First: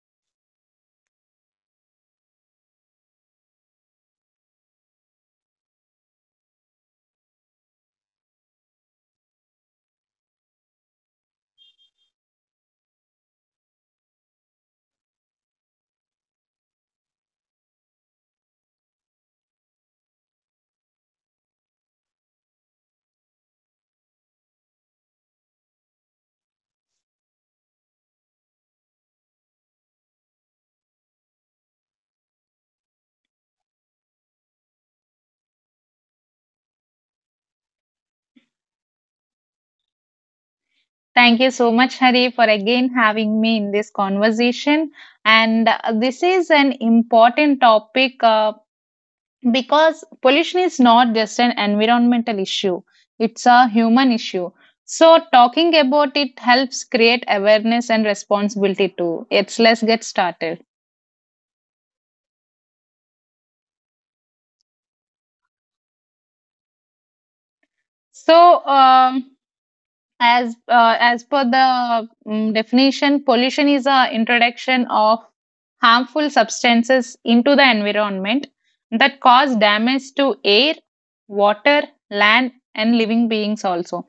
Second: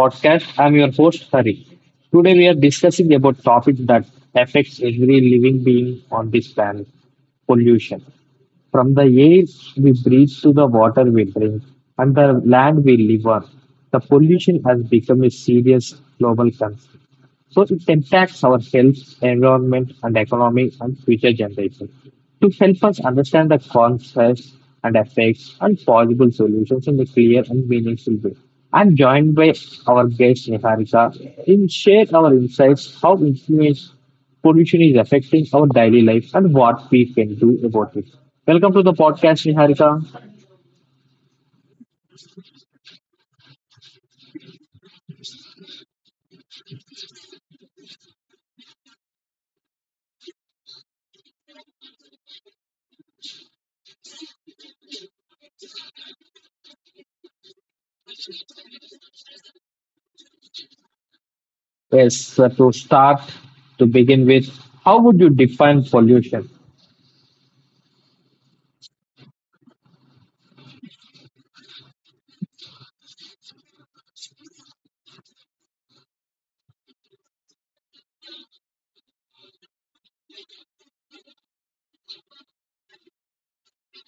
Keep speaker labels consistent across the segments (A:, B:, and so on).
A: podcast. I'm your host Hari. Today we are discussing about topic that affects every living being on this planet, pollution. From the air we breathe to the water we drink and the land we live on, the pollution has become a serious global concern. So it impacts our health, environment, and economy and future generations. To help us understand the causes and effects and possible solutions in a clear and meaningful way, I'm joined by our guest Niharika in share our insights how influence pollution is affecting our daily life and what we can do about it. Welcome to the podcast, Niharika.
B: Thank you so much, Hari, for again having me in this conversation. And this is an important topic, because pollution is not just an environmental issue, it's a human issue. So, talking about it helps create awareness and responsibility too. It's, let's get started.
A: Yes, so to start, to begin with, how would you define pollution?
B: So, as per the definition, pollution is a introduction of harmful substances into the environment that cause damage to air, water, land, and living beings also.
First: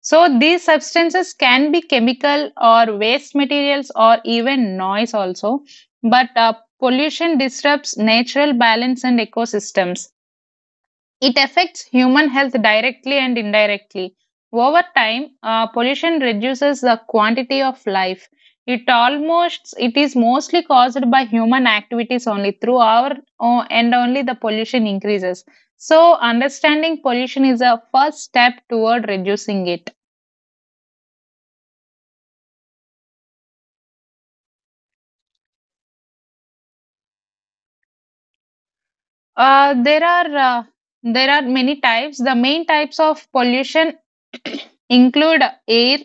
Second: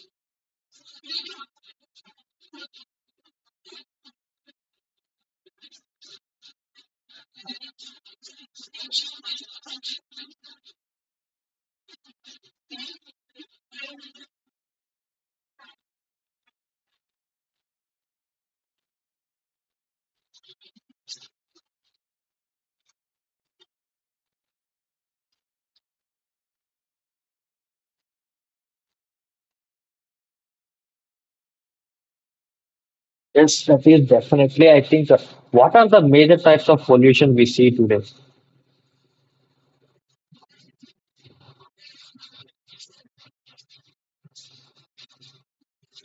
B: So these substances can be chemical or waste materials or even noise also, but pollution disrupts natural balance and ecosystems. It affects human health directly and indirectly. Over time, pollution reduces the quantity of life. It almost it is mostly caused by human activities only through our and only the pollution increases. So understanding pollution is a first step toward reducing it.
A: Yes, that is definitely. I think the, what are the major types of pollution we see today?
B: Uh, there are uh, there are many types. The main types of pollution include air,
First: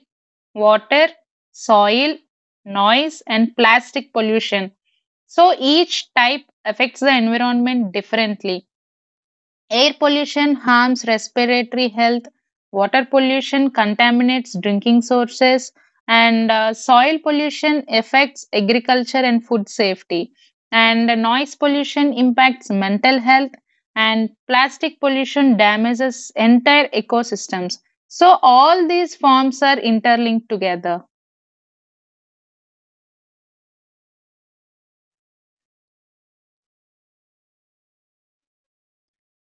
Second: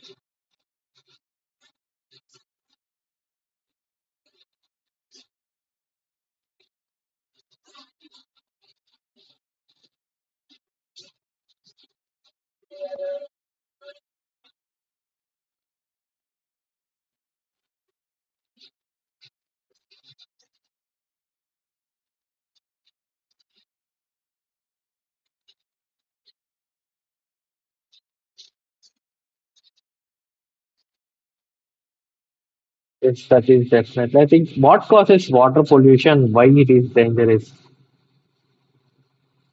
B: water, soil, noise, and plastic pollution. So each type affects the environment differently. Air pollution harms respiratory health, water pollution contaminates drinking sources, and soil pollution affects agriculture and food safety. And noise pollution impacts mental health, and plastic pollution damages entire ecosystems. So, all these forms are interlinked together.
A: Yes, that is definitely. I think what causes water pollution, why it is dangerous.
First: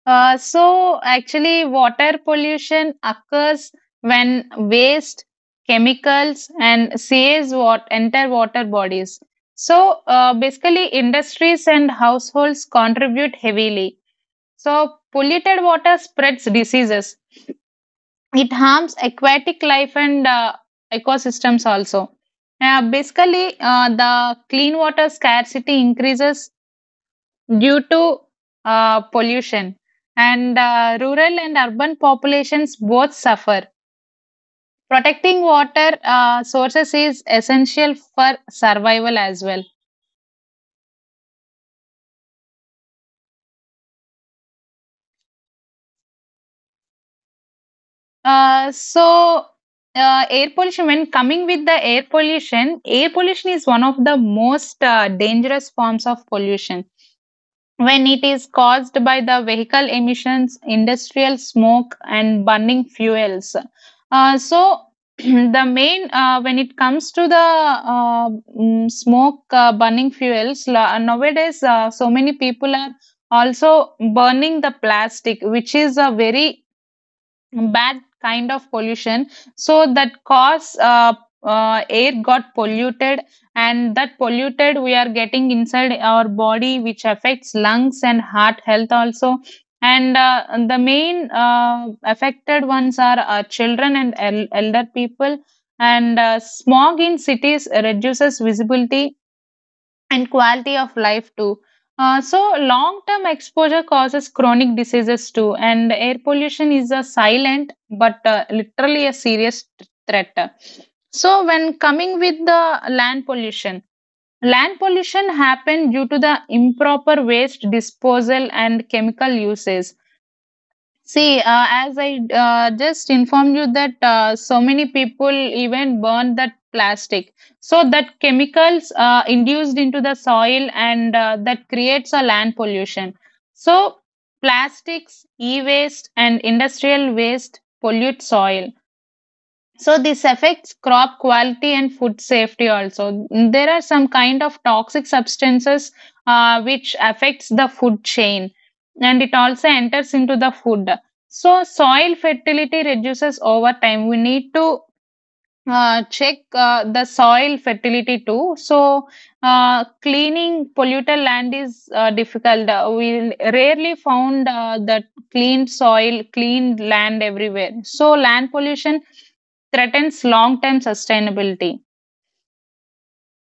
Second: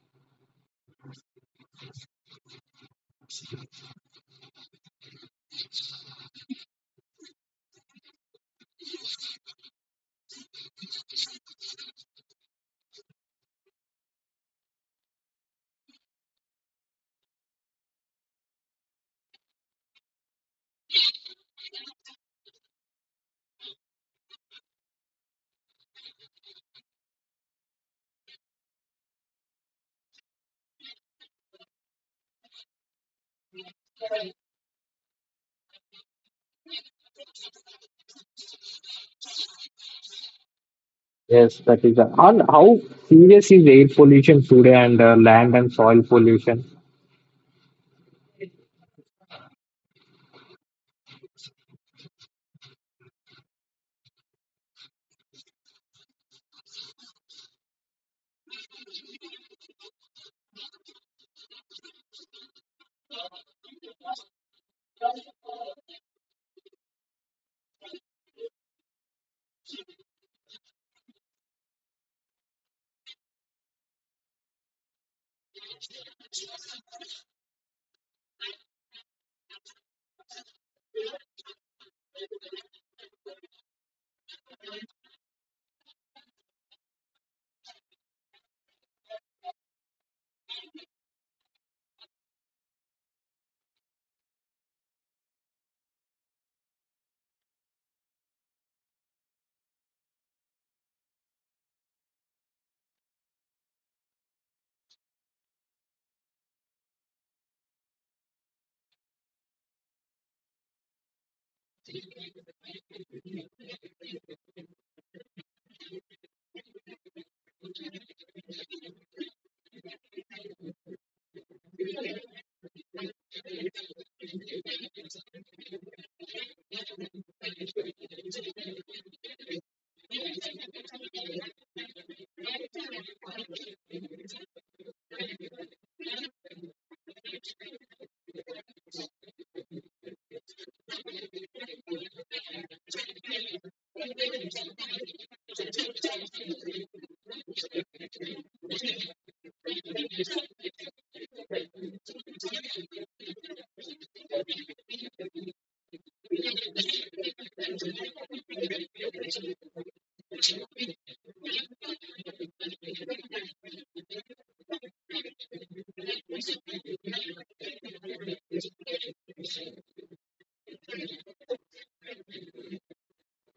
B: So actually, water pollution occurs when waste, chemicals, and sewage enter water bodies. So basically, industries and households contribute heavily. So polluted water spreads diseases. It harms aquatic life and ecosystems also. The clean water scarcity increases due to pollution, and rural and urban populations both suffer. Protecting water sources is essential for survival as well.
A: Yes, that is. And how serious is air pollution today and land and soil pollution?
B: Uh, so air pollution when coming with the air pollution Air pollution is one of the most dangerous forms of pollution when it is caused by the vehicle emissions, industrial smoke, and burning fuels. So, the main when it comes to the mm, smoke, burning fuels, nowadays, so many people are also burning the plastic, which is a very bad kind of pollution. So that cause air got polluted, and that polluted we are getting inside our body, which affects lungs and heart health also. And the main affected ones are, children and elder people. And smog in cities reduces visibility and quality of life too. So, long term exposure causes chronic diseases too, and air pollution is a silent but, literally, a serious threat. So, when coming with the land pollution happened due to the improper waste disposal and chemical uses. See, as I just informed you that, so many people even burn that plastic. So that chemicals induced into the soil, and that creates a land pollution. So plastics, e-waste, and industrial waste pollute soil. So this affects crop quality and food safety also. There are some kind of toxic substances which affects the food chain, and it also enters into the food. So soil fertility reduces over time. We need to check the soil fertility too. So, cleaning polluted land is difficult. We rarely found that clean soil, clean land everywhere. So, land pollution threatens long term sustainability.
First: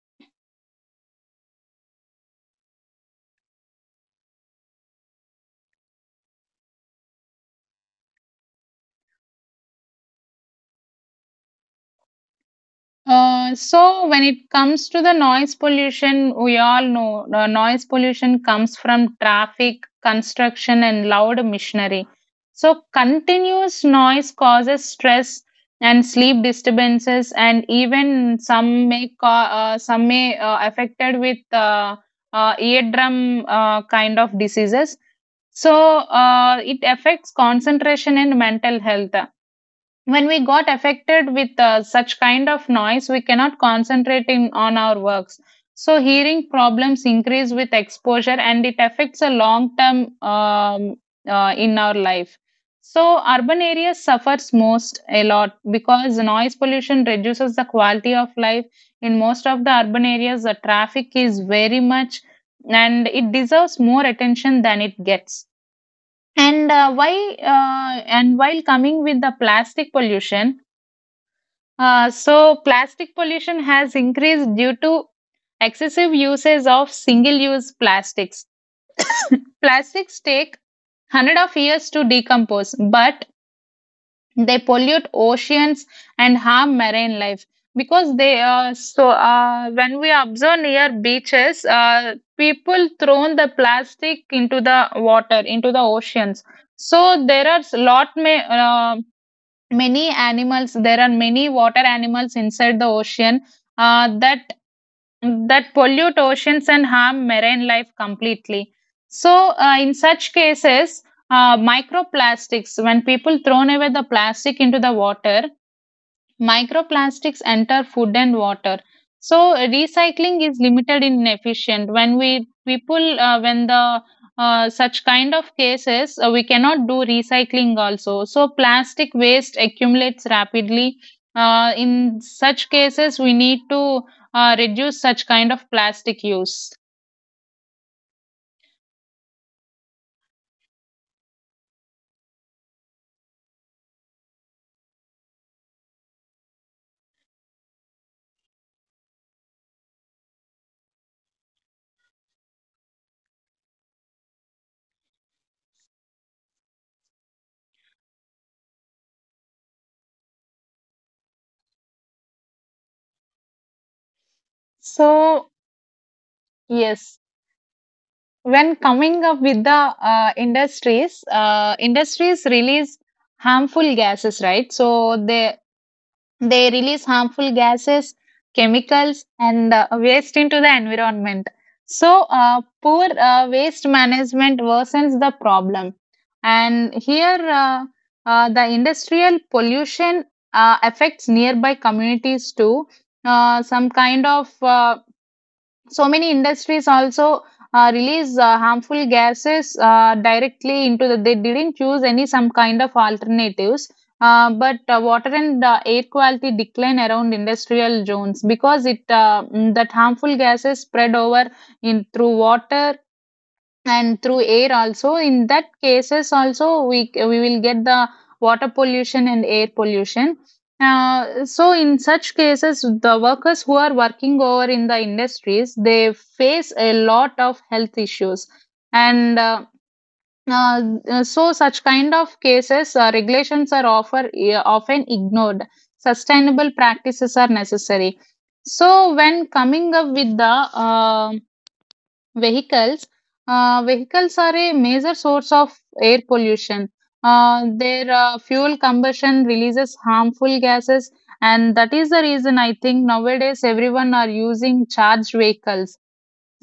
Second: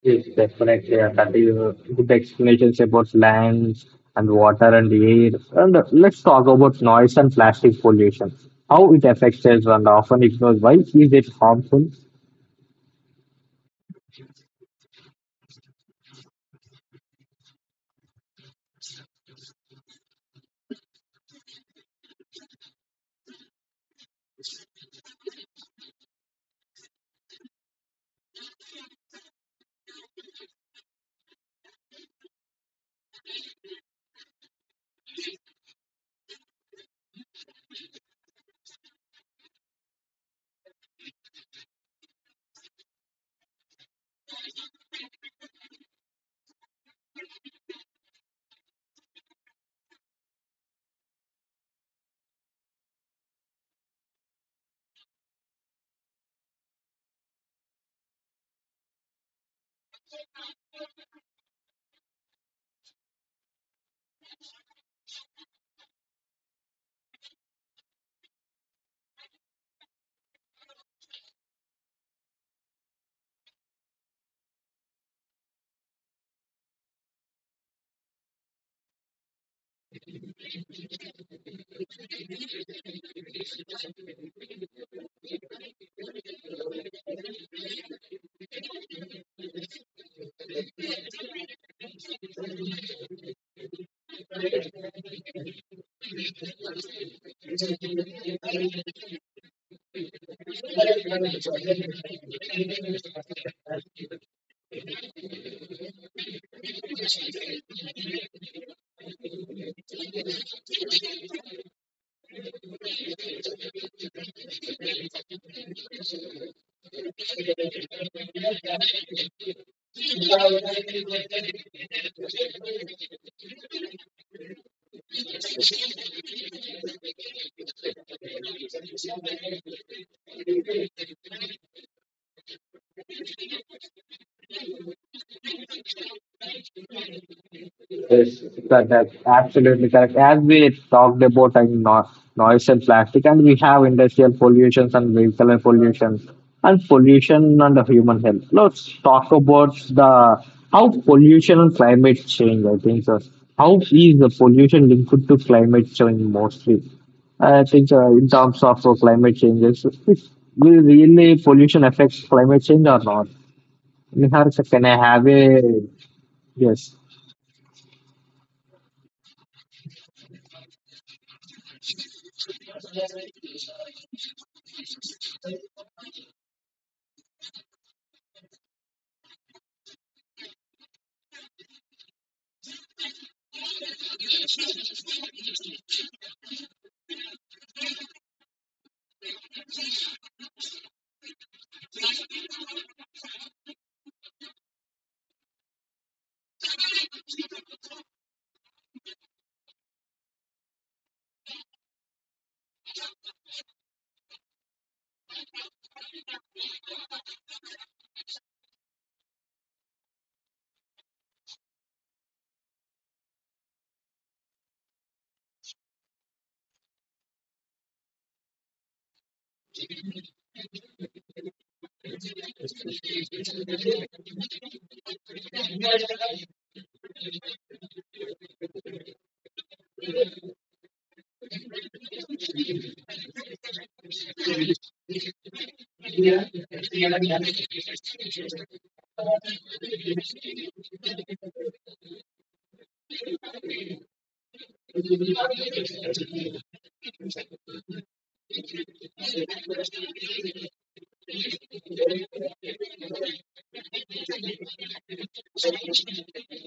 A: Yes, definitely. That is good explanations about land and water and air. And let's talk about noise and plastic pollution. How it affects us and often ignored. Why is it harmful?
B: So when it comes to the noise pollution, we all know the noise pollution comes from traffic, construction, and loud machinery. So continuous noise causes stress and sleep disturbances, and even some may some may affected with eardrum kind of diseases. So it affects concentration and mental health. When we got affected with, such kind of noise, we cannot concentrate in, on our works. So hearing problems increase with exposure, and it affects a long term in our life. So urban areas suffers most a lot because noise pollution reduces the quality of life. In most of the urban areas the traffic is very much, and it deserves more attention than it gets. And uh, why uh, and while coming with the plastic pollution, so, plastic pollution has increased due to excessive uses of single use plastics. Plastics take 100 of years to decompose, but they pollute oceans and harm marine life, because they when we observe near beaches, people thrown the plastic into the water, into the oceans. So there are many animals, there are many water animals inside the ocean, that that pollute oceans and harm marine life completely. So, in such cases, microplastics, when people thrown away the plastic into the water, microplastics enter food and water. So, recycling is needed in when we people when the, such kind of cases, we cannot do recycling also, so plastic waste accumulates rapidly. In such cases we need to reduce such kind of plastic use.
A: Yes, correct. Absolutely correct. As we talked about and no, noise and plastic, and we have industrial pollutions and vehicular pollutions and pollution on the human health. Let's talk about the how pollution and climate change. I think so. How is the pollution linked to climate change mostly? I think in terms of climate changes, will really pollution affect climate change or not? Nihar, can I have
B: So
A: a yes?
B: yes, when coming up with the, industries release harmful gases, right? They They release harmful gases, chemicals, and waste into the environment. So, poor waste management worsens the problem. And here, the industrial pollution affects nearby communities too. Some kind of, so many industries also release, harmful gases directly into the. They didn't choose any some kind of alternatives. But water and air quality decline around industrial zones, because it, that harmful gases spread over in through water and through air also. In that cases also, we will get the water pollution and air pollution. So in such cases, the workers who are working over in the industries, they face a lot of health issues. And so such kind of cases, regulations are often ignored. Sustainable necessary. So when coming up with the, vehicles vehicles are a major source of air pollution. Their fuel combustion releases harmful gases, and that is the reason I think nowadays everyone are using charged vehicles.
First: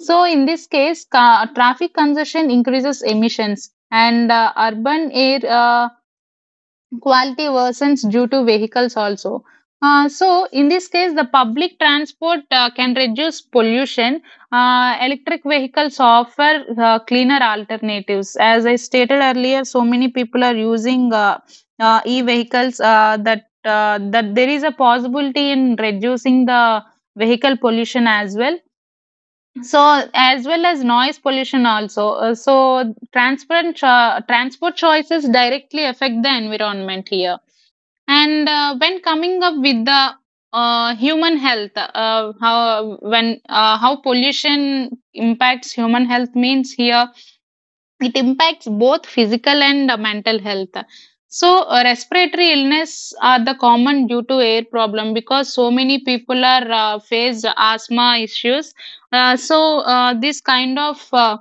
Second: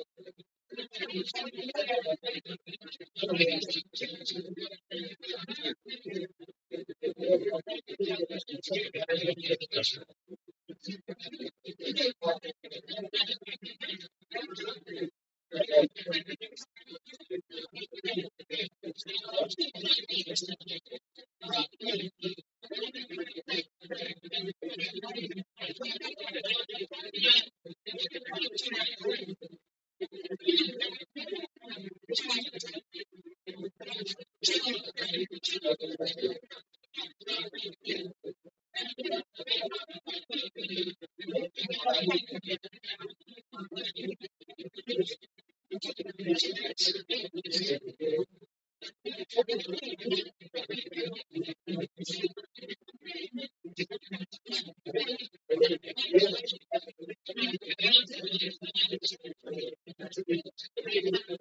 B: So in this case, traffic congestion increases emissions, and urban air quality worsens due to vehicles also. So, in this case, the public transport can reduce pollution. Electric vehicles offer cleaner alternatives. As I stated earlier, so many people are using e-vehicles that there is a possibility in reducing the vehicle pollution as well. So, as well as noise pollution also. So, transport transport choices directly affect the environment here. And when coming up with the, human health, how pollution impacts human health means here, it impacts both physical and mental health. So respiratory illness are the common due to air problem, because so many people are face asthma issues. This kind of, uh,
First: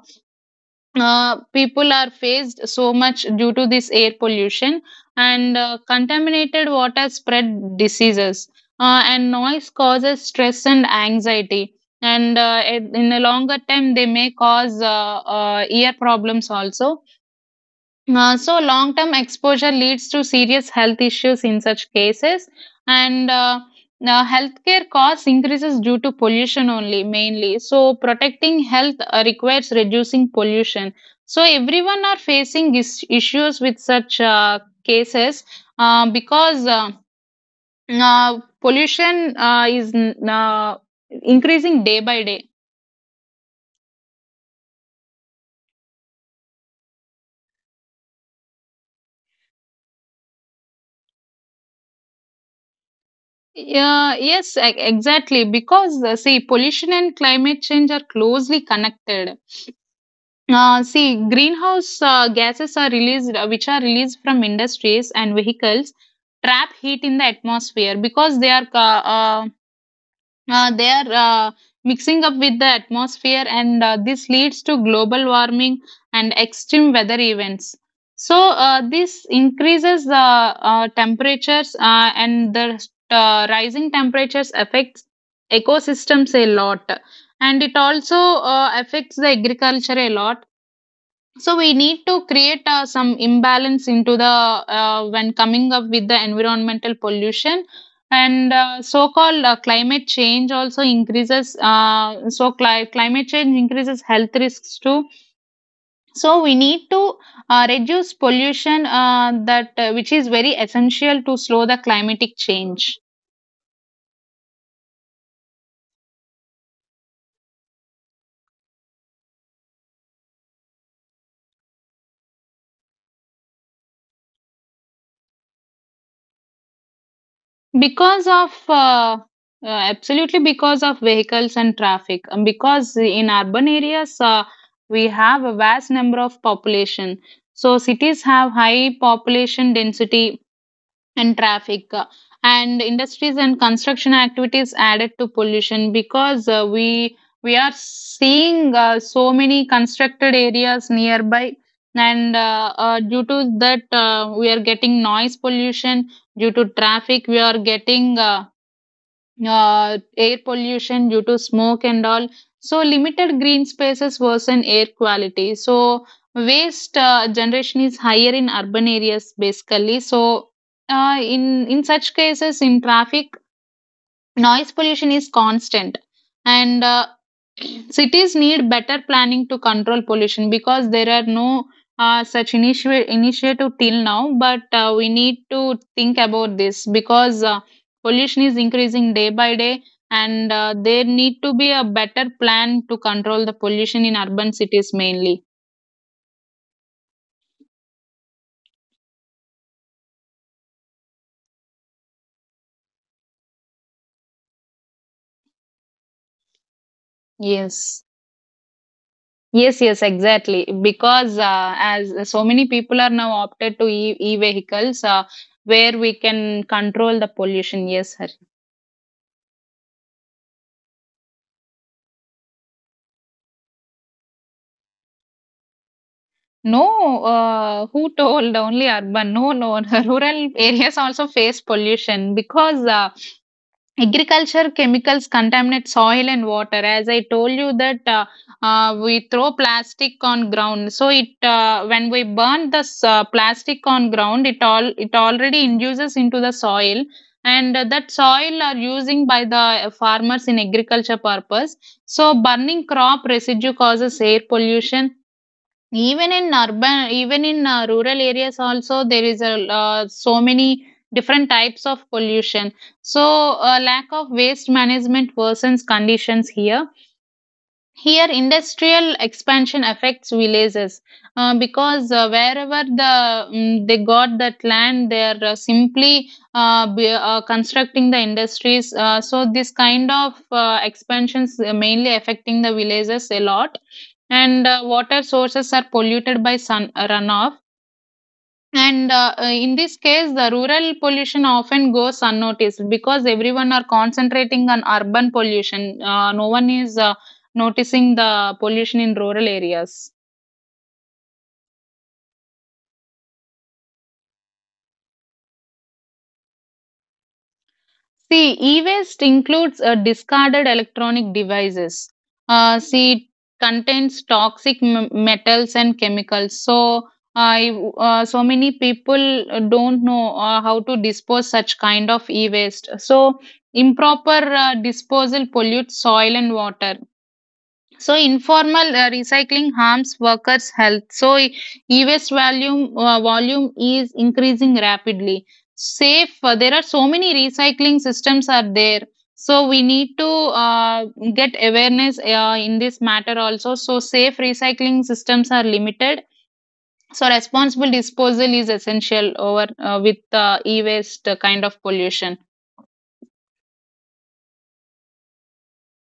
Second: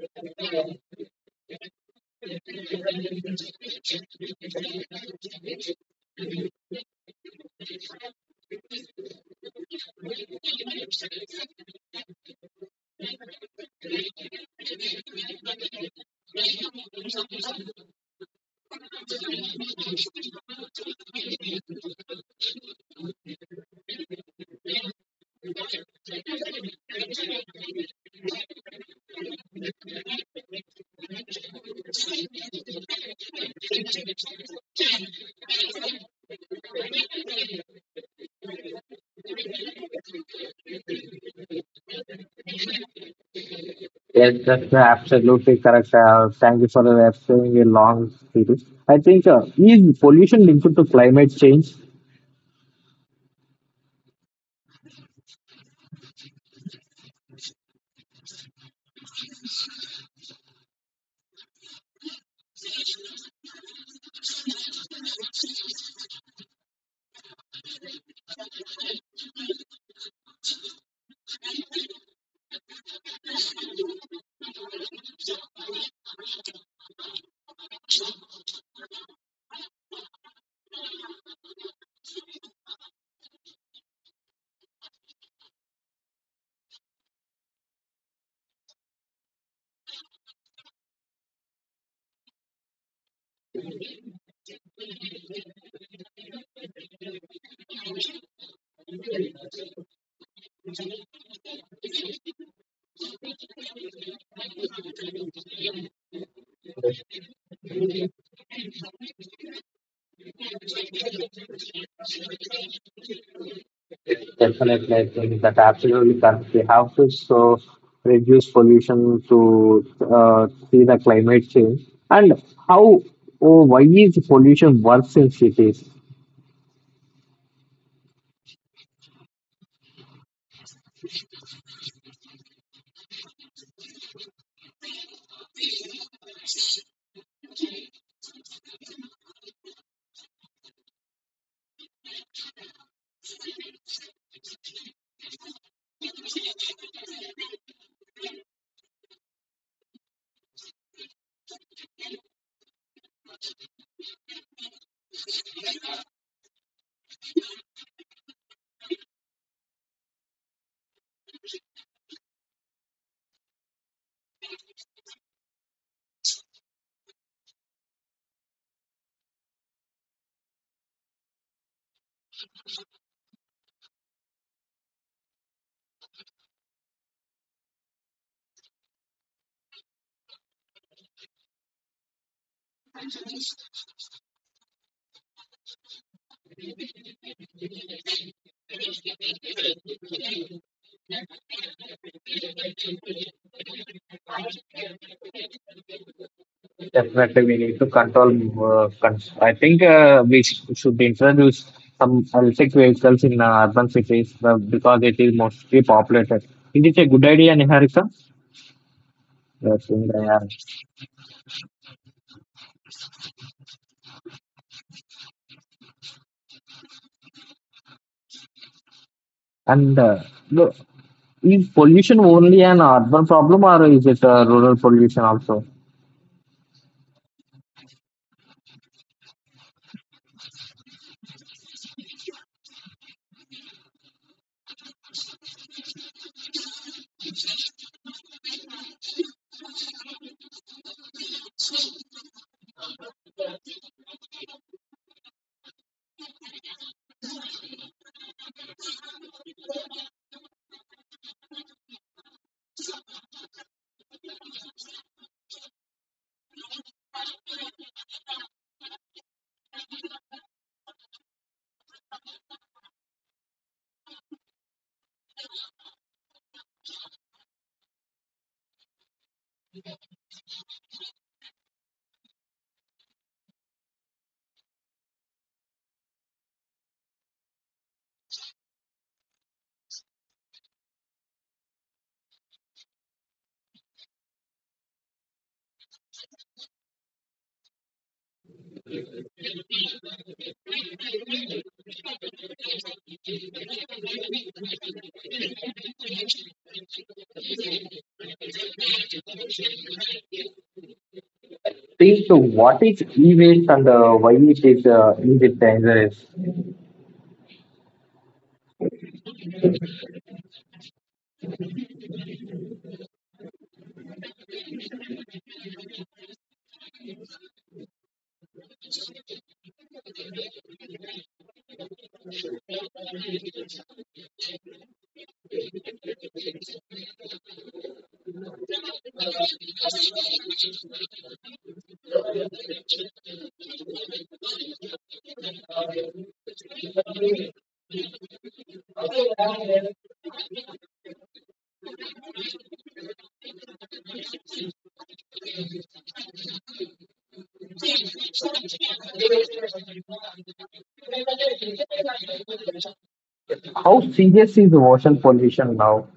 B: uh, people are faced so much due to this air pollution. And contaminated water spread diseases, and noise causes stress and anxiety. And in the longer term they may cause, ear problems also. So, long term exposure leads to serious health issues in such cases, and healthcare costs increases due to pollution only mainly. So, protecting health requires reducing pollution. So, everyone are facing issues with such cases, because pollution is increasing day by day.
A: Yes, that's absolutely correct. Thank you for explaining a long series. I think is pollution linked to climate change?
B: Exactly. Because see, pollution and climate change are closely connected. See, greenhouse gases are released, which are released from industries and vehicles, trap heat in the atmosphere, because uh, they are uh, mixing up with the atmosphere, and this leads to global warming and extreme weather events. So this increases the temperatures, and the rising temperatures affects ecosystems a lot, and it also affects the agriculture a lot. So we need to create some imbalance into the, when coming up with the environmental pollution. And so called climate change also increases, climate change increases health risks too. So we need to reduce pollution, that which is very essential to slow the climatic change.
A: Definitely, I think that absolutely correct. We have to so reduce pollution to see the climate change. And how or why is pollution worse in cities?
B: Because of, absolutely because of vehicles and traffic, and because in urban areas, we have a vast number of population. So cities have high population density, and traffic, and industries and construction activities added to pollution, because we are seeing so many constructed areas nearby. And due to that, we are getting noise pollution. Due to traffic we are getting, air pollution due to smoke and all. So, limited green spaces worsen air quality. So, waste generation is higher in urban areas basically. So, in such cases, in traffic, noise pollution is constant and cities need better planning to control pollution because there are no such initiative till now, but we need to think about this because pollution is increasing day by day, and there need to be a better plan to control the pollution in urban cities mainly.
A: Definitely, we need to control. I think we should introduce some electric vehicles in urban cities because it is mostly populated. Is it a good idea, Niharika.
B: Yes,
A: Yes,
B: yes, exactly. Because as so many people are now opted to e-vehicles, where we can control the pollution. Yes, sir.
A: and the, is pollution only an urban problem or is it rural pollution also?
B: No, who told only urban? No, no, rural areas also face pollution because agriculture chemicals contaminate soil and water. As I told you that, we throw plastic on ground, so it. When we burn this plastic on ground, it all it already induces into the soil, and that soil are using by the farmers in agriculture purpose. So burning crop residue causes air pollution, even in urban, even in rural areas also. There is a so many different types of pollution. So lack of waste management worsens conditions here. Here, industrial expansion affects villages, because wherever the they got that land, they are simply constructing the industries. So this kind of expansions mainly affecting the villages a lot. And water sources are polluted by sun runoff, and in this case, the rural pollution often goes unnoticed because everyone are concentrating on urban pollution. No one is noticing the pollution in rural areas.
A: Please, so what is e-waste and why it is it dangerous?
B: See, e-waste includes discarded electronic devices. See, it contains toxic metals and chemicals. So, I so many people don't know how to dispose such kind of e-waste. So, improper disposal pollutes soil and water. So informal recycling harms workers' health. So e-waste volume is increasing rapidly. Safe. There are so many recycling systems are there to get awareness in this matter also. So safe recycling systems are limited. So responsible disposal is essential over the e-waste kind of.
A: How serious is the ocean pollution now?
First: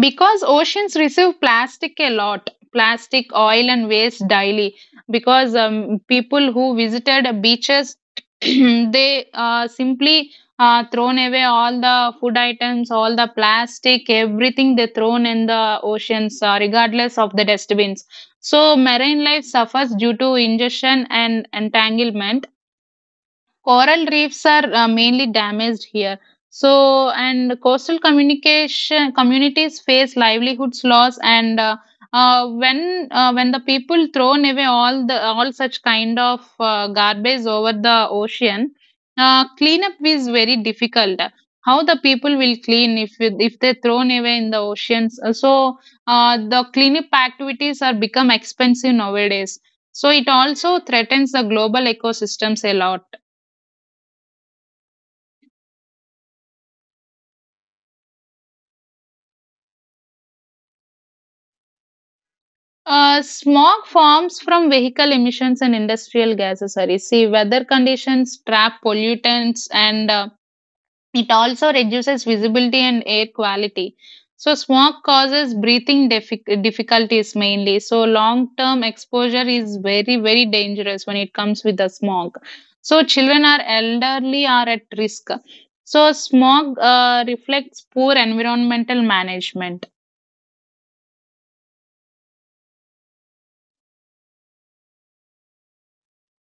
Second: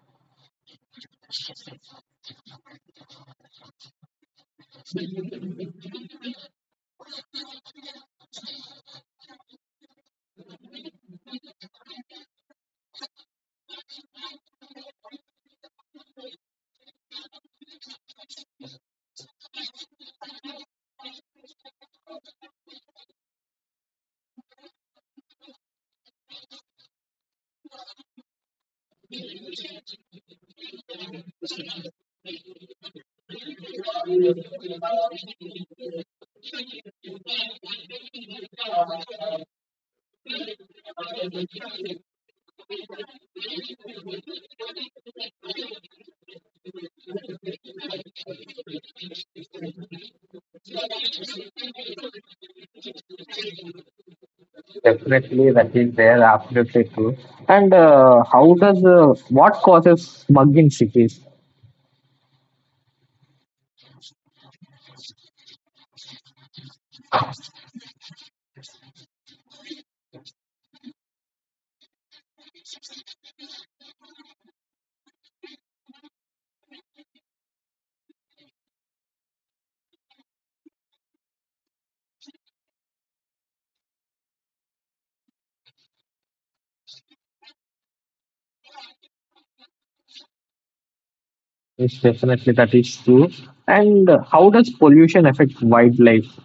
B: Because oceans receive plastic a lot, plastic, oil, and waste daily. Because people who visited beaches, they simply thrown away all the food items, all the plastic, everything they thrown in the oceans, regardless of the dustbins. So marine life suffers due to ingestion and entanglement. Coral reefs are mainly damaged here. So, and coastal communication communities face livelihoods loss, and when the people thrown away all the all such kind of garbage over the ocean, cleanup is very difficult. How the people will clean if if they thrown away in the oceans? So the cleanup activities are become expensive nowadays. So it also threatens the global ecosystems a lot.
A: Definitely, that is there. Absolutely true. And how does what causes bug in cities?
B: Smog forms from vehicle emissions and industrial gases, Hari. See, weather conditions trap pollutants, and it also reduces visibility and air quality. So, smog causes breathing difficulties mainly. So, long term exposure is very, very dangerous when it comes with the smog. So, children or elderly are at risk. So, smog reflects poor environmental management.
A: Yes, definitely that is true. And how does pollution affect wildlife?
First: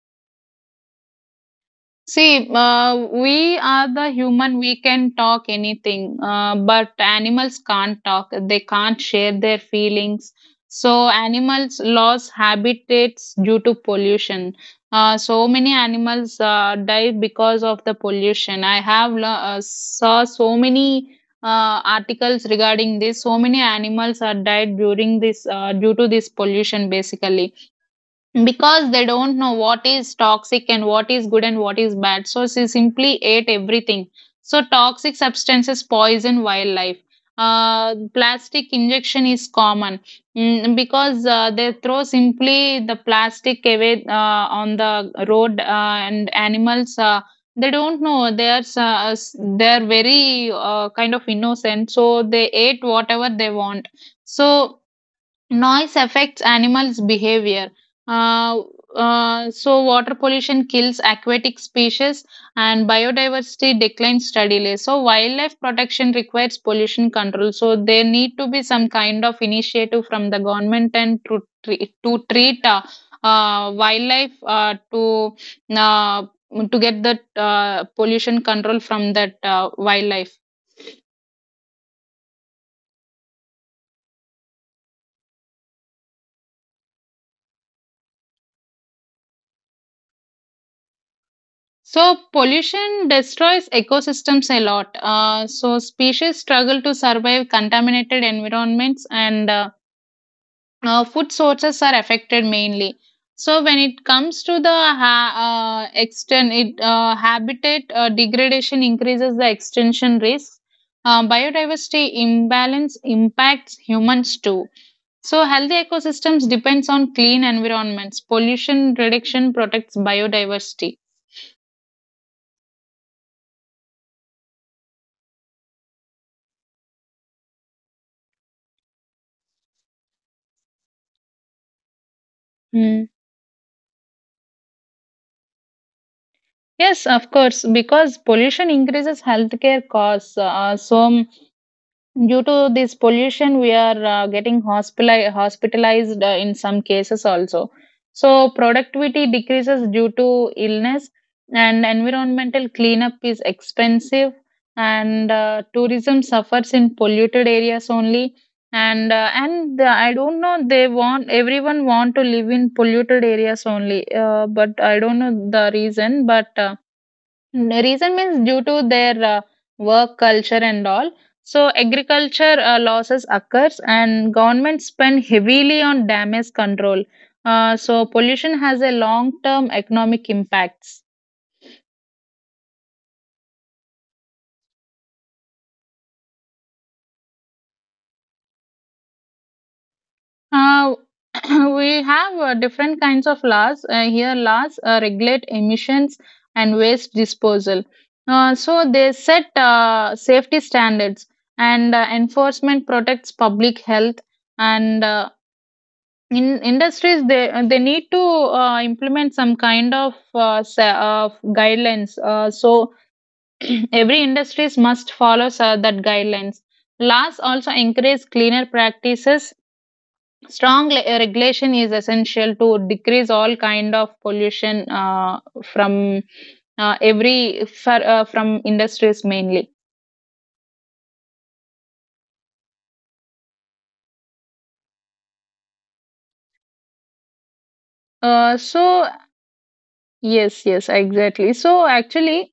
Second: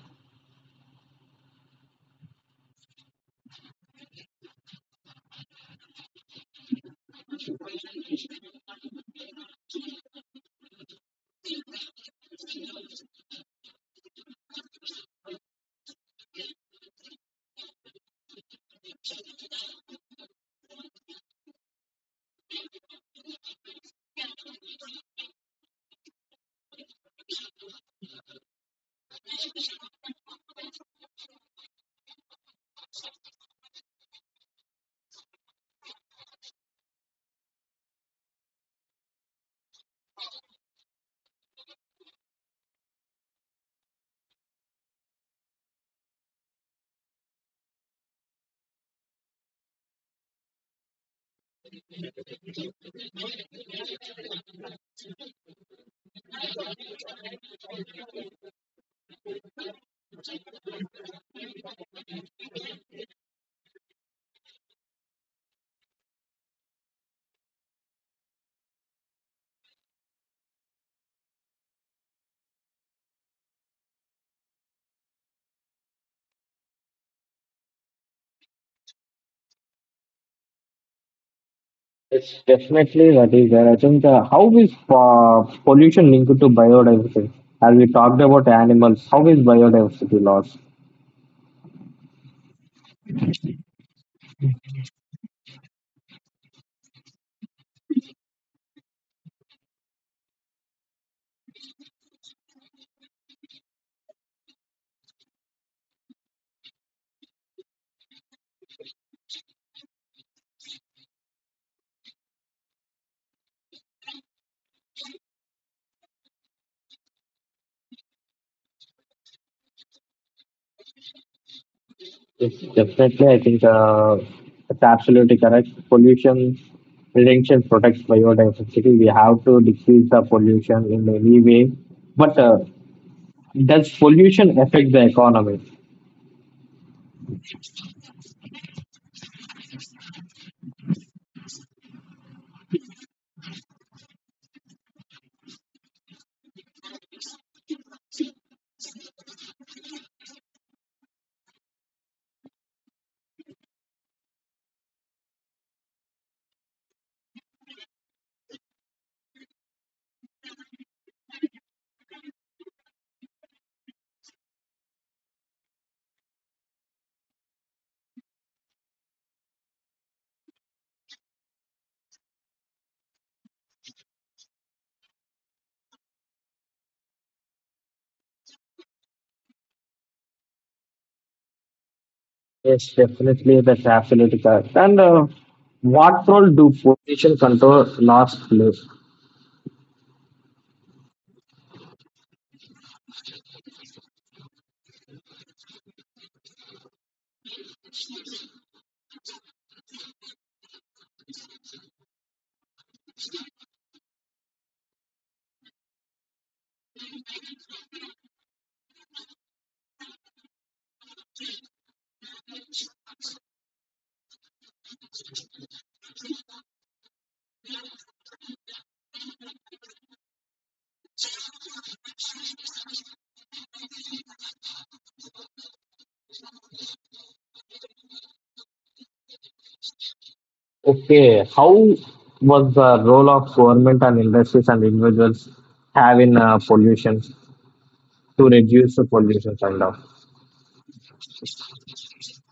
B: See, we are the human, we can talk anything, but animals can't talk. They can't share their feelings. So, animals lose habitats due to pollution. So many animals die because of the pollution. I have saw so many articles regarding this. So many animals are died during this due to this pollution, basically, because they don't know what is toxic and what is good and what is bad, so she simply ate everything. So toxic substances poison wildlife. Plastic injection is common. Because they throw simply the plastic away on the road, and animals they don't know they they are very kind of innocent, so they ate whatever they want. So Noise affects animals' behavior. Uh, so, water pollution kills aquatic species and biodiversity declines steadily. So, wildlife protection requires pollution control. So, there need to be some kind of initiative from the government and to, to treat wildlife uh, to get that pollution control from that wildlife.
A: It's definitely that is there. I think how is pollution linked to biodiversity? Have we talked about animals? How is biodiversity loss?
B: So, pollution destroys systems a lot. So species struggle to survive contaminated environments, and food sources are affected mainly. So when it comes to the extent, it habitat degradation increases the extinction risk. Biodiversity imbalance impacts humans too. So healthy ecosystems depends on clean environments. Pollution reduction protects biodiversity.
A: Yes, definitely. I think that's absolutely correct. Pollution prevention protects biodiversity. We have to decrease the pollution in any way. But does pollution affect the economy?
B: Yes, of course, because pollution increases healthcare costs. So, due to this pollution, we are getting hospitalized in some cases also. So, productivity decreases due to illness, and environmental cleanup is expensive, and tourism suffers in polluted areas only. And the, I don't know. They want everyone want to live in polluted areas only, but I don't know the reason, but. Reason means due to their work culture and all. So agriculture losses occurs and government spend heavily on damage control. So pollution has a long-term economic impacts.
A: Yes, definitely. That's absolutely correct. And what role do pollution control laws play?
B: Uh, we have different kinds of laws. Here laws regulate emissions and waste disposal. So they set safety standards and enforcement protects public health, and in industries they need to implement some kind of guidelines, so every industries must follow that guidelines. Laws also encourage cleaner practices. Strong regulation is essential to decrease all kind of pollution from every from industries mainly.
A: Okay, how was the role of government and industries and individuals have in pollution to reduce
B: So,
A: the pollution kind
B: yes, yes, exactly, so actually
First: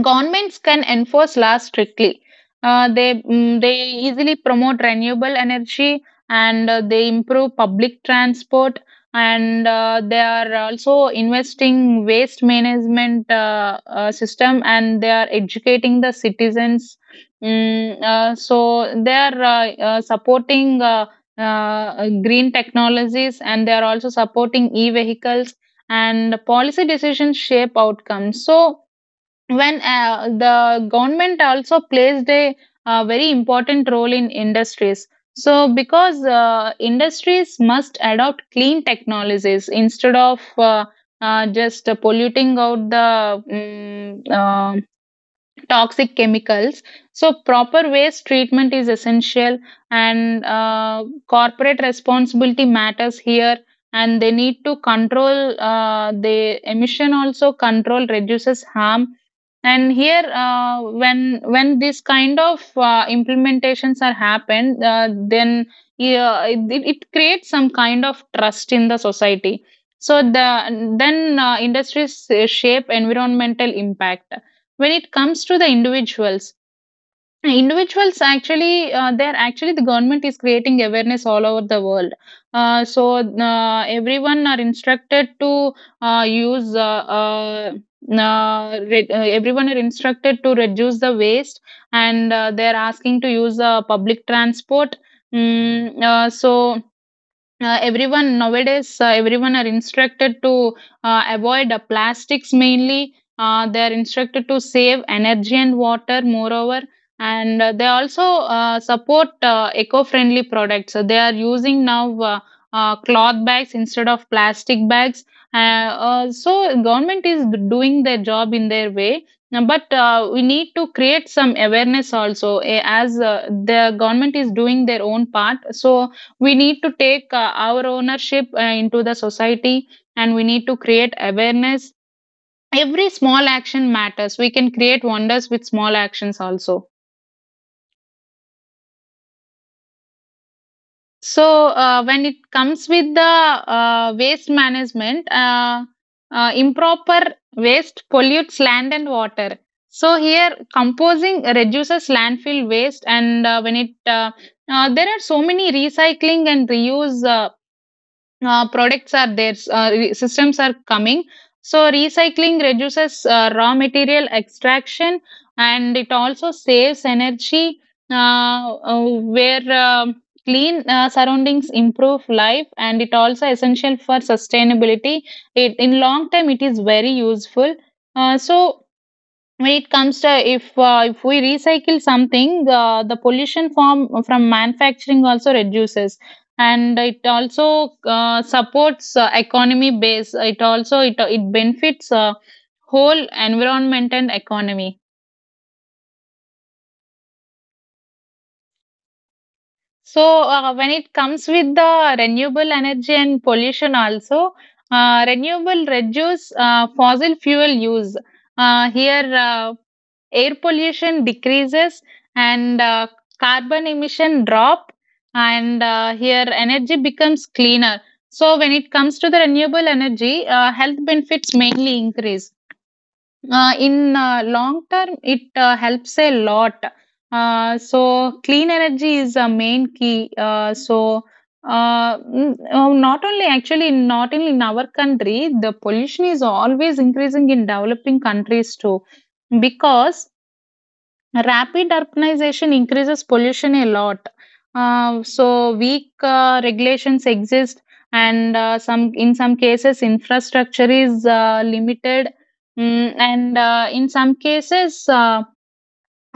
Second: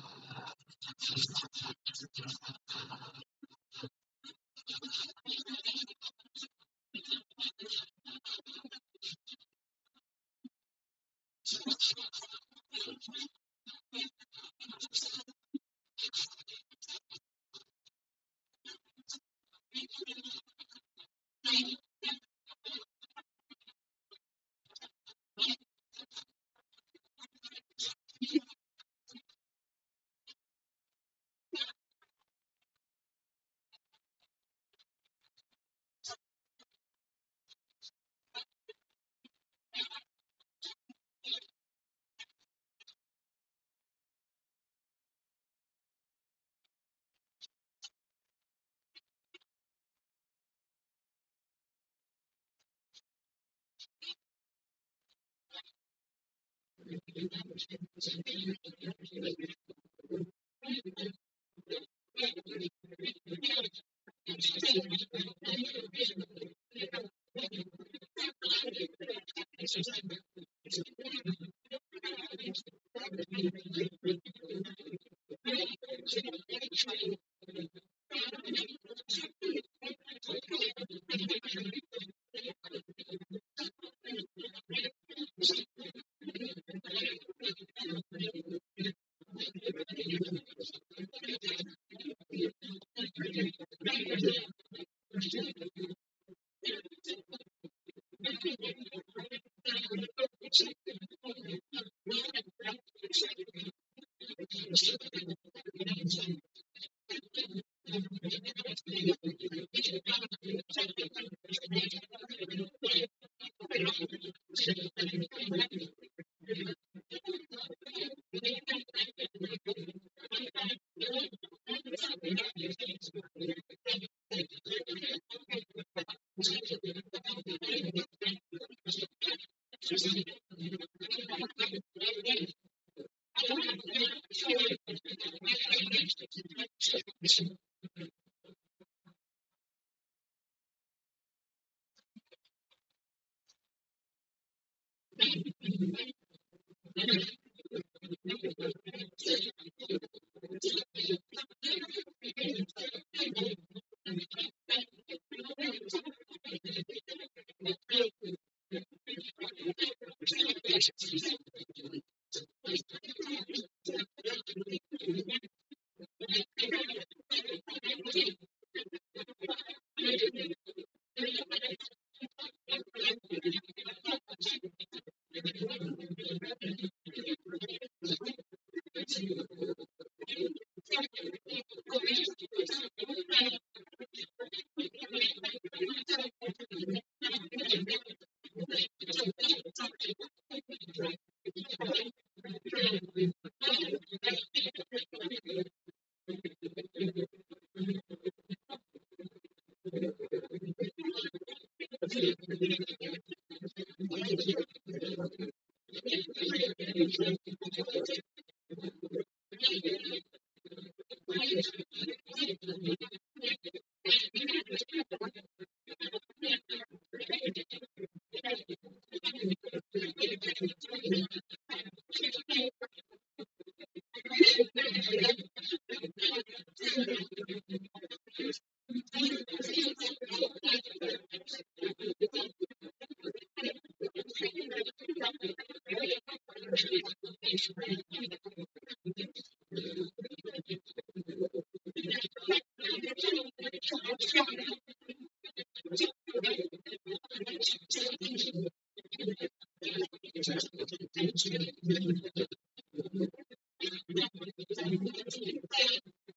B: Governments can enforce laws strictly. They they easily promote renewable energy, and they improve public transport, and they are also investing waste management system, and they are educating the citizens. So they are supporting green technologies, and they are also supporting e-vehicles, and policy decisions shape outcomes. So when the government also plays a very important role in industries. So because industries must adopt clean technologies instead of just polluting out the toxic chemicals. So proper waste treatment is essential, and corporate responsibility matters here, and they need to control the emission also. Control reduces harm, and here, when this kind of implementations are happened, then yeah, it creates some kind of trust in the society. So the then industries shape environmental impact. When it comes to the individuals, individuals actually they're actually the government is creating awareness all over the world. So everyone are instructed to use everyone are instructed to reduce the waste, and they're asking to use public transport. So everyone nowadays everyone are instructed to avoid plastics mainly. They are instructed to save energy and water moreover, and they also support eco-friendly products, so they are using now cloth bags instead of plastic bags. So government is doing their job in their way. Now, but we need to create some awareness also, eh, as the government is doing their own part, so we need to take our ownership into the society, and we need to create awareness. Every small action matters. We can create wonders with small action also. So when it comes with the waste management, improper waste pollutes land and water. So here composing reduces landfill waste, and when it there are so many recycling and reuse products are there, systems are coming. So, recycling reduces raw material extraction, and it also saves energy, uh, uh, where clean surroundings improve life, and it also essential for sustainability. It, in long term, it is very useful. So, when it comes to if we recycle something, the pollution from manufacturing also reduces, and it also supports economy base. It also it benefits whole environment and economy. So when it comes with the renewable energy and pollution also, renewable reduce fossil fuel use. Here air pollution decreases, and carbon emission drop, and here energy becomes cleaner. So when it comes to the renewable energy, health benefits mainly increase. In long term it helps a lot. So clean energy is a main key. So not only actually not only in our country the pollution is always increasing in developing countries too, because Rapid urbanization increases pollution a lot. So weak regulations exist, and some in some cases infrastructure is limited. Mm, and In some cases,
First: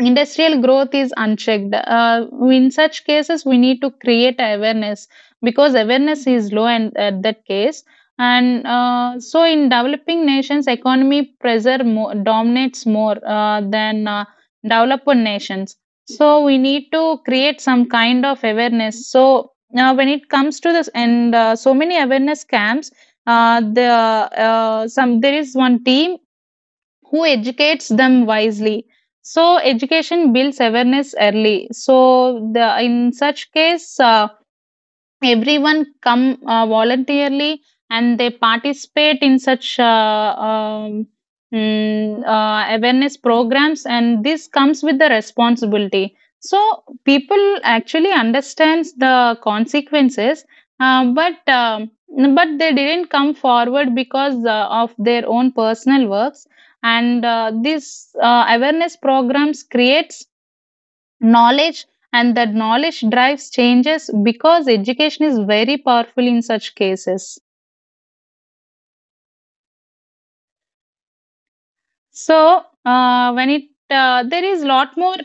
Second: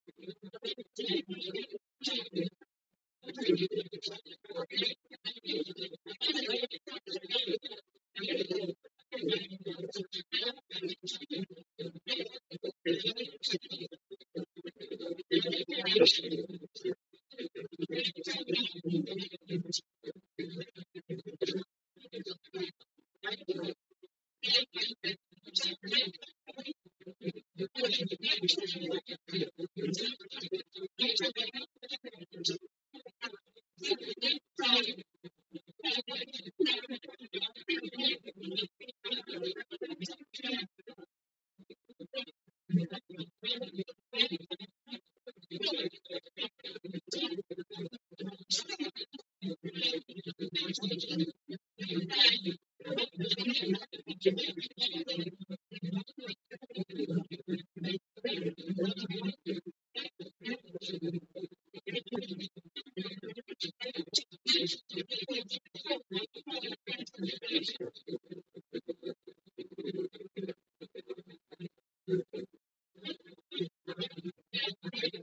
B: industrial growth is unchecked. In such cases, we need to create awareness because awareness is low and at that case. In developing nations, economy pressure dominates more than developed nations. So we need to create some kind of awareness. When it comes to this, and so many awareness camps, there is one team who educates them wisely, so education builds awareness early. So the in such case, everyone come voluntarily and they participate in such awareness programs, and this comes with the responsibility, so people actually understands the consequences. uh, but um, but they didn't come forward because of their own personal works. And this awareness programs creates knowledge, and that knowledge drives changes because education is very powerful in such cases. So uh, when it uh, there is lot more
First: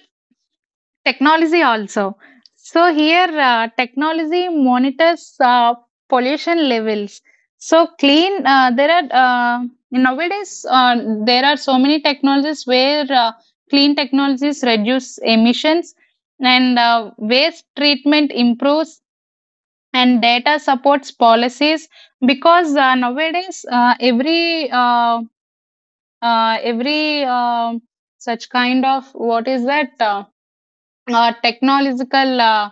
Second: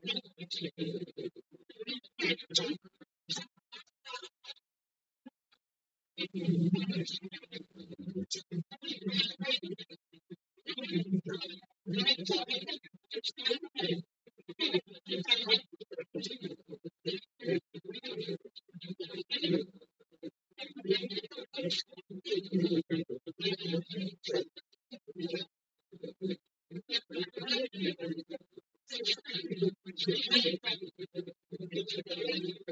B: technology also. So here, technology monitors pollution levels. So clean uh, there are uh, nowadays uh, there are so many technologies where clean technologies reduce emissions, and waste treatment improves, and data supports policies. Because nowadays, every such kind of what is that technological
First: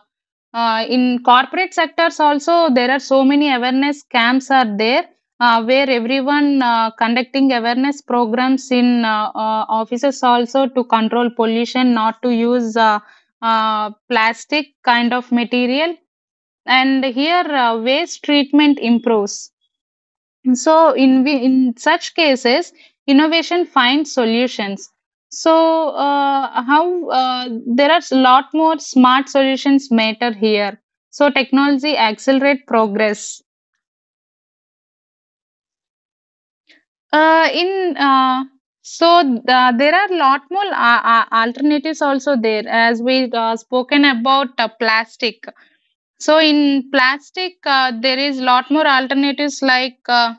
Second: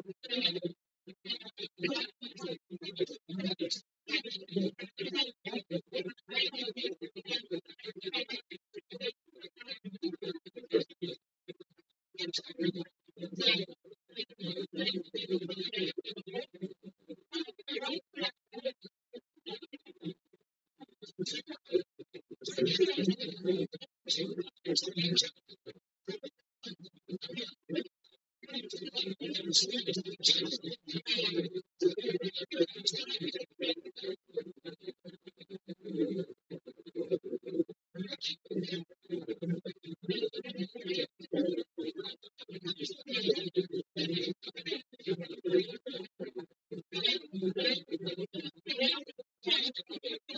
B: in corporate sectors also, there are so many awareness camps are there where everyone conducting awareness programs in offices also, to control pollution, not to use plastic kind of material. And here, waste treatment improves. So in such cases, innovation finds solutions. So how There are a lot more smart solutions matter here. So technology accelerate progress. In so There are lot more alternatives also there, as we spoken about plastic. So in plastic, there is lot more alternatives like.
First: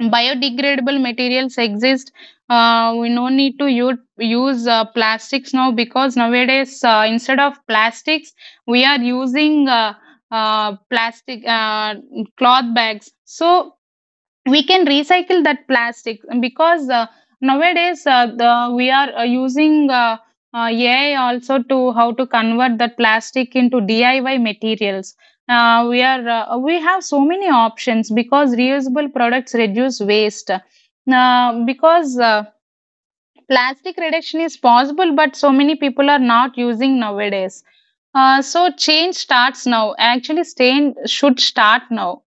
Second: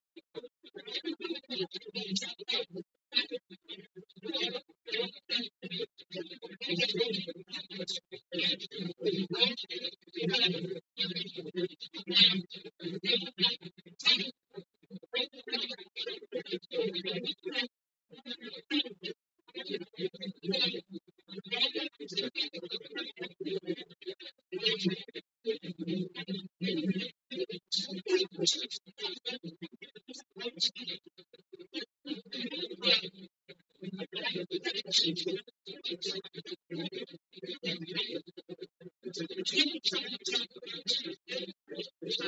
B: Biodegradable materials exist. We no need to use plastics now, because nowadays, instead of plastics, we are using plastic cloth bags, so we can recycle that plastic. Because nowadays, we are using AI also, to how to convert that plastic into DIY materials. We have so many options because reusable products reduce waste. Because Plastic reduction is possible, but so many people are not using nowadays. So change starts now. Actually, change should start now.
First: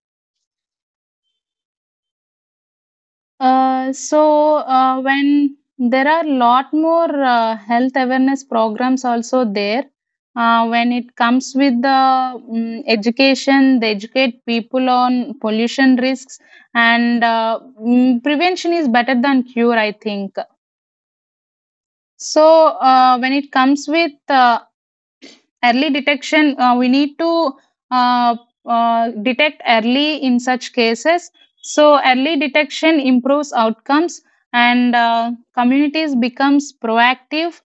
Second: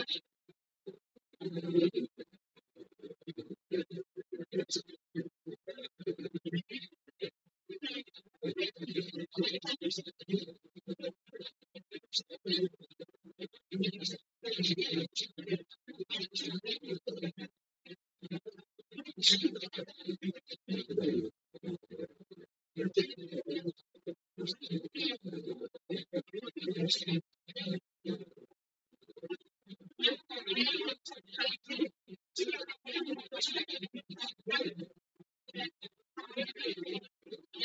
B: When there are lot more health awareness programs also there, when it comes with the education, they educate people on pollution risks. And prevention is better than cure, I think. So when it comes with uh, early detection, we need to uh, detect early in such cases. So early detection improves outcomes, and communities becomes proactive,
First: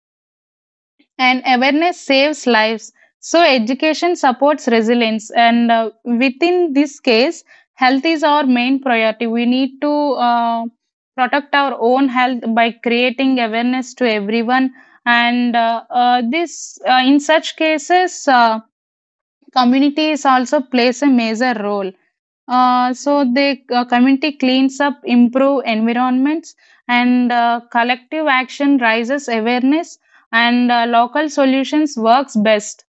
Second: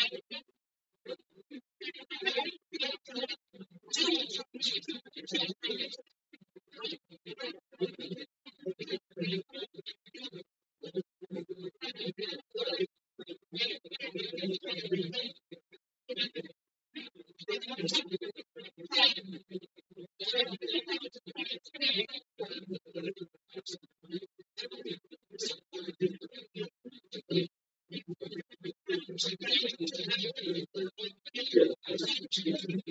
B: and awareness saves lives. So education supports resilience, and within this case, health is our main priority. We need to uh, protect our own health by creating awareness to everyone. And uh, uh, this uh, in such cases, communities also plays a major role. Uh, so the community cleans up, improve environments, and collective action raises awareness, and local solutions works best.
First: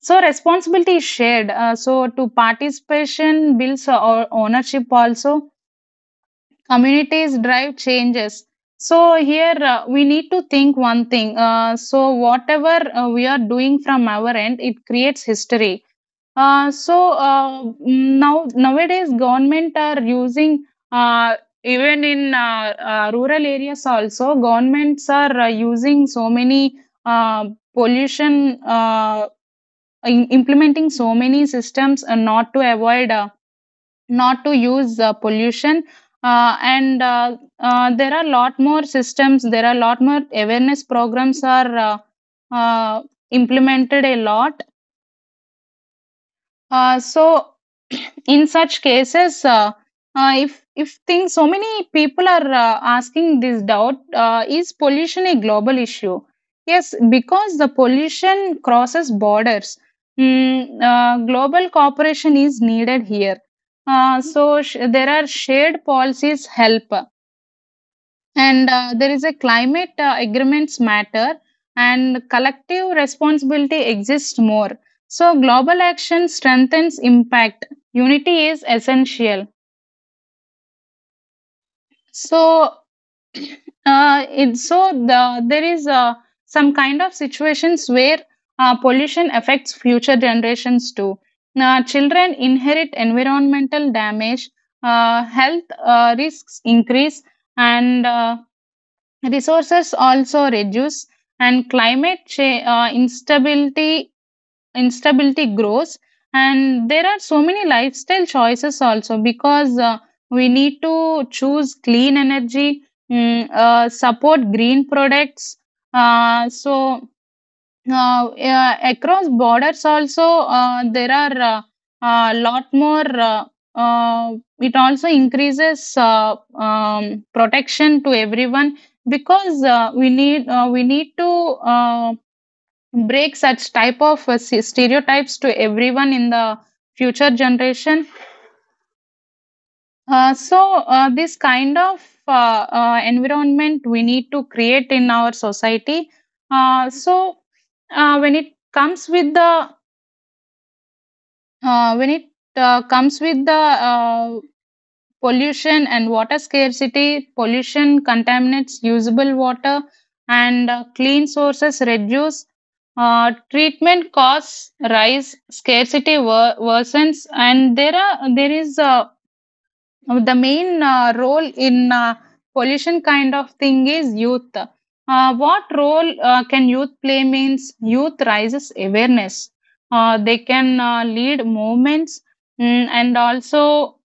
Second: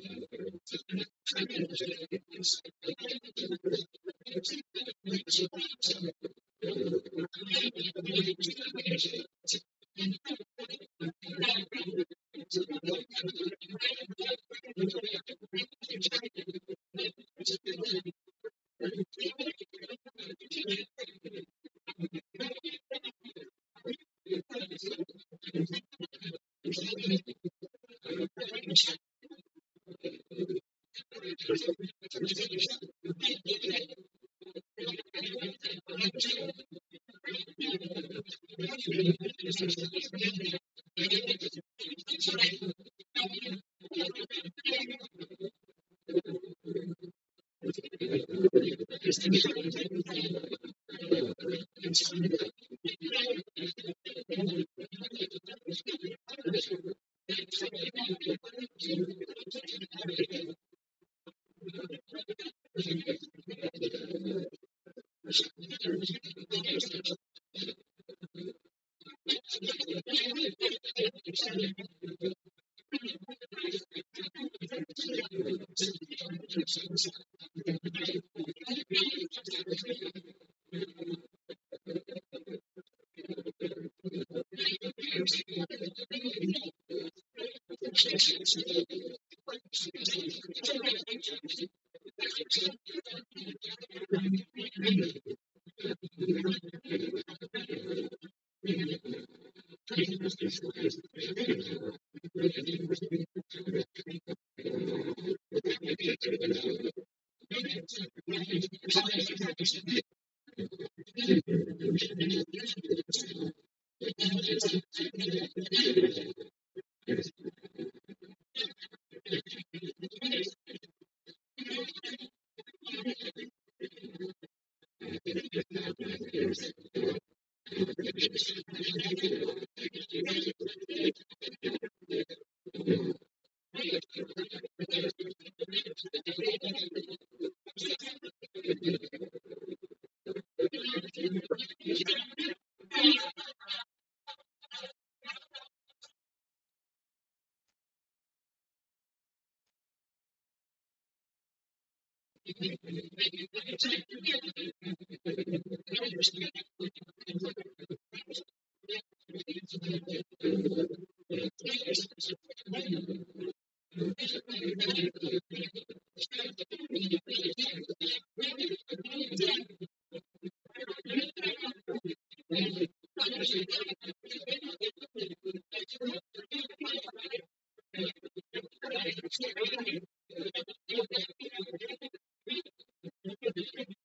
B: So responsibility is shared. So to participation builds our ownership also. Communities drive changes. So here, we need to think one thing. Whatever we are doing from our end, it creates history. Nowadays, government are using, uh, even in rural areas also, governments are using so many uh, pollution uh, implementing so many systems, not to avoid, not to use pollution. And There are lot more systems, there are lot more awareness programs are uh, implemented a lot. Uh, so, in such cases, if things, so many people are asking this doubt: is pollution a global issue? Yes, because the pollution crosses borders. Global cooperation is needed here. There are shared policies help, and there is a climate agreements matter, and collective responsibility exists more. So global action strengthens impact. Unity is essential. So there is some kind of situations where pollution affects future generations too. Now, children inherit environmental damage. Health risks increase, and resources also reduce, and climate instability, instability grows. And there are so many lifestyle choices also, because we need to choose clean energy, support green products. Uh, so now, yeah, across borders also, there are a lot more uh, it also increases protection to everyone. Because we need to break such type of stereotypes to everyone in the future generation. This kind of uh, environment we need to create in our society. uh, so when it comes with the when it comes with the pollution and water scarcity, pollution contaminates usable water, and clean sources reduce. Treatment costs rise, scarcity worsens, and there is the main role in pollution kind of thing is youth. What role can youth play means youth raises awareness. They can lead movements, and also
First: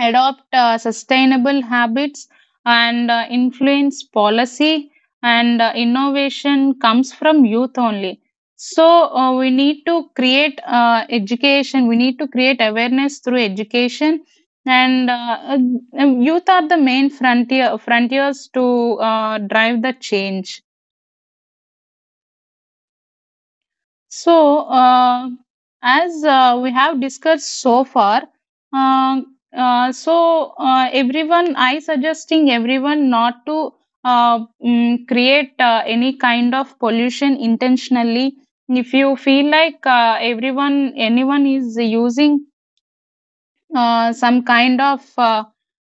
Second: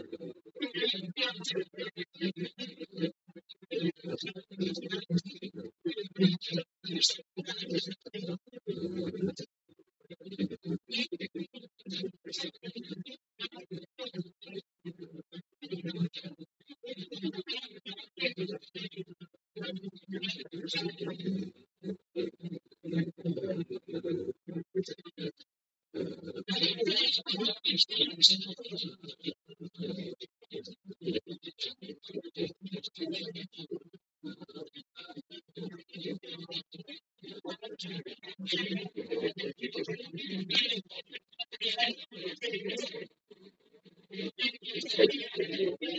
B: adopt sustainable habits, and influence policy, and innovation comes from youth only. So we need to create education, we need to create awareness through education. And Youth are the main frontiers to drive the change. so uh, as we have discussed so far, uh, everyone, I suggesting everyone not to create any kind of pollution intentionally. If you feel like everyone anyone is using some kind of uh,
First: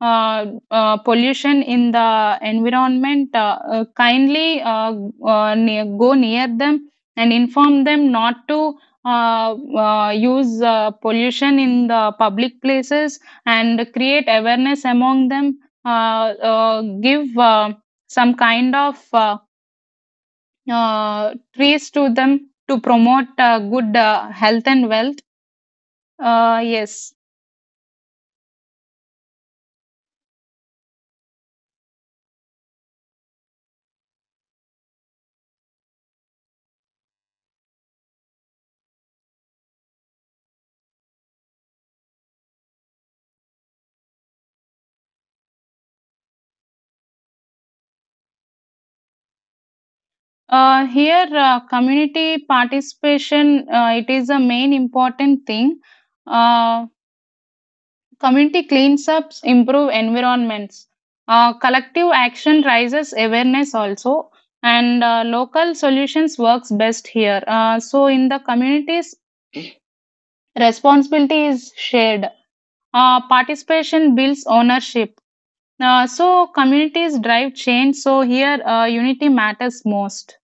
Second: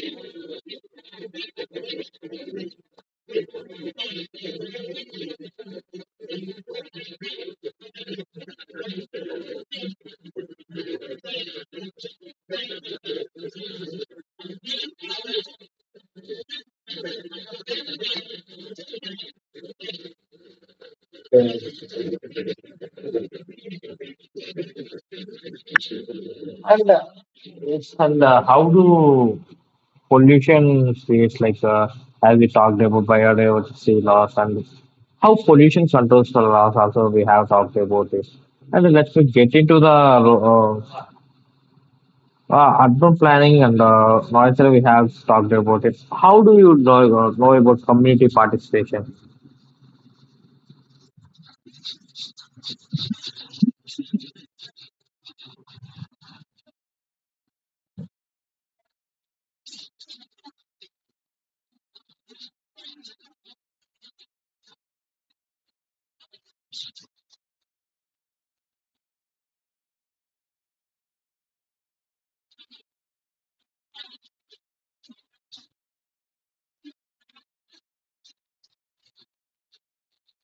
B: uh, uh, pollution in the environment, kindly go near them and inform them not to use pollution in the public places, and create awareness among them. Give some kind of
A: of?
B: trees to them to promote good health and wealth. Yes.
A: Yes, and how do pollution states like as we talked about biodiversity loss and how pollution controls the loss also we have talked about this. And then let's get into the urban planning and noise that we have talked about it. How do you know about community participation?
B: Community participation, it is a main important thing. Uh, Community cleanups improve environments. Collective action raises awareness also, and local solutions works best here. So in the communities, responsibility is shared. Participation builds ownership. Communities drive change. So here, unity matters most.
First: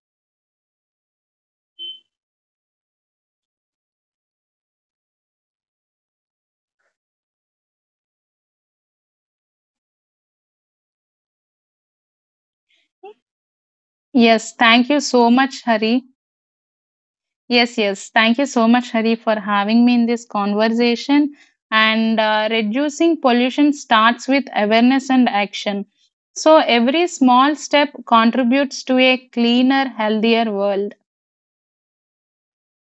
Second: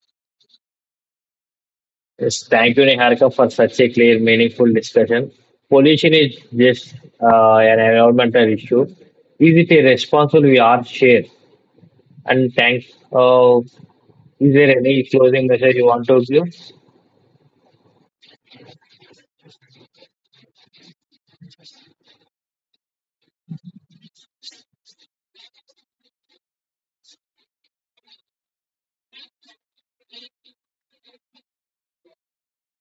A: Yes, thank you, Niharika, for such a clear, meaningful discussion. Pollution is just an environmental issue. Is it a responsible we are shared? And thanks. Uh, is
B: Yes,
A: there
B: thank you.
A: any closing message you want to give?
B: Yes, yes. Thank you so much, Hari, for having me in this conversation. And Reducing pollution starts with awareness and action. So every small step contributes to a cleaner, healthier world.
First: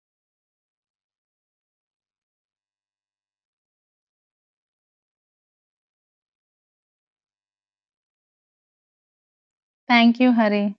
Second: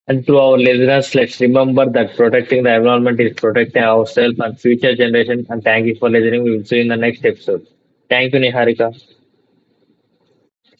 A: And to our listeners, let's remember that protecting the environment is protecting ourselves and future generation. And thank you for listening. We will see you in the next episode. Thank you, Niharika.
B: Thank you, Hari.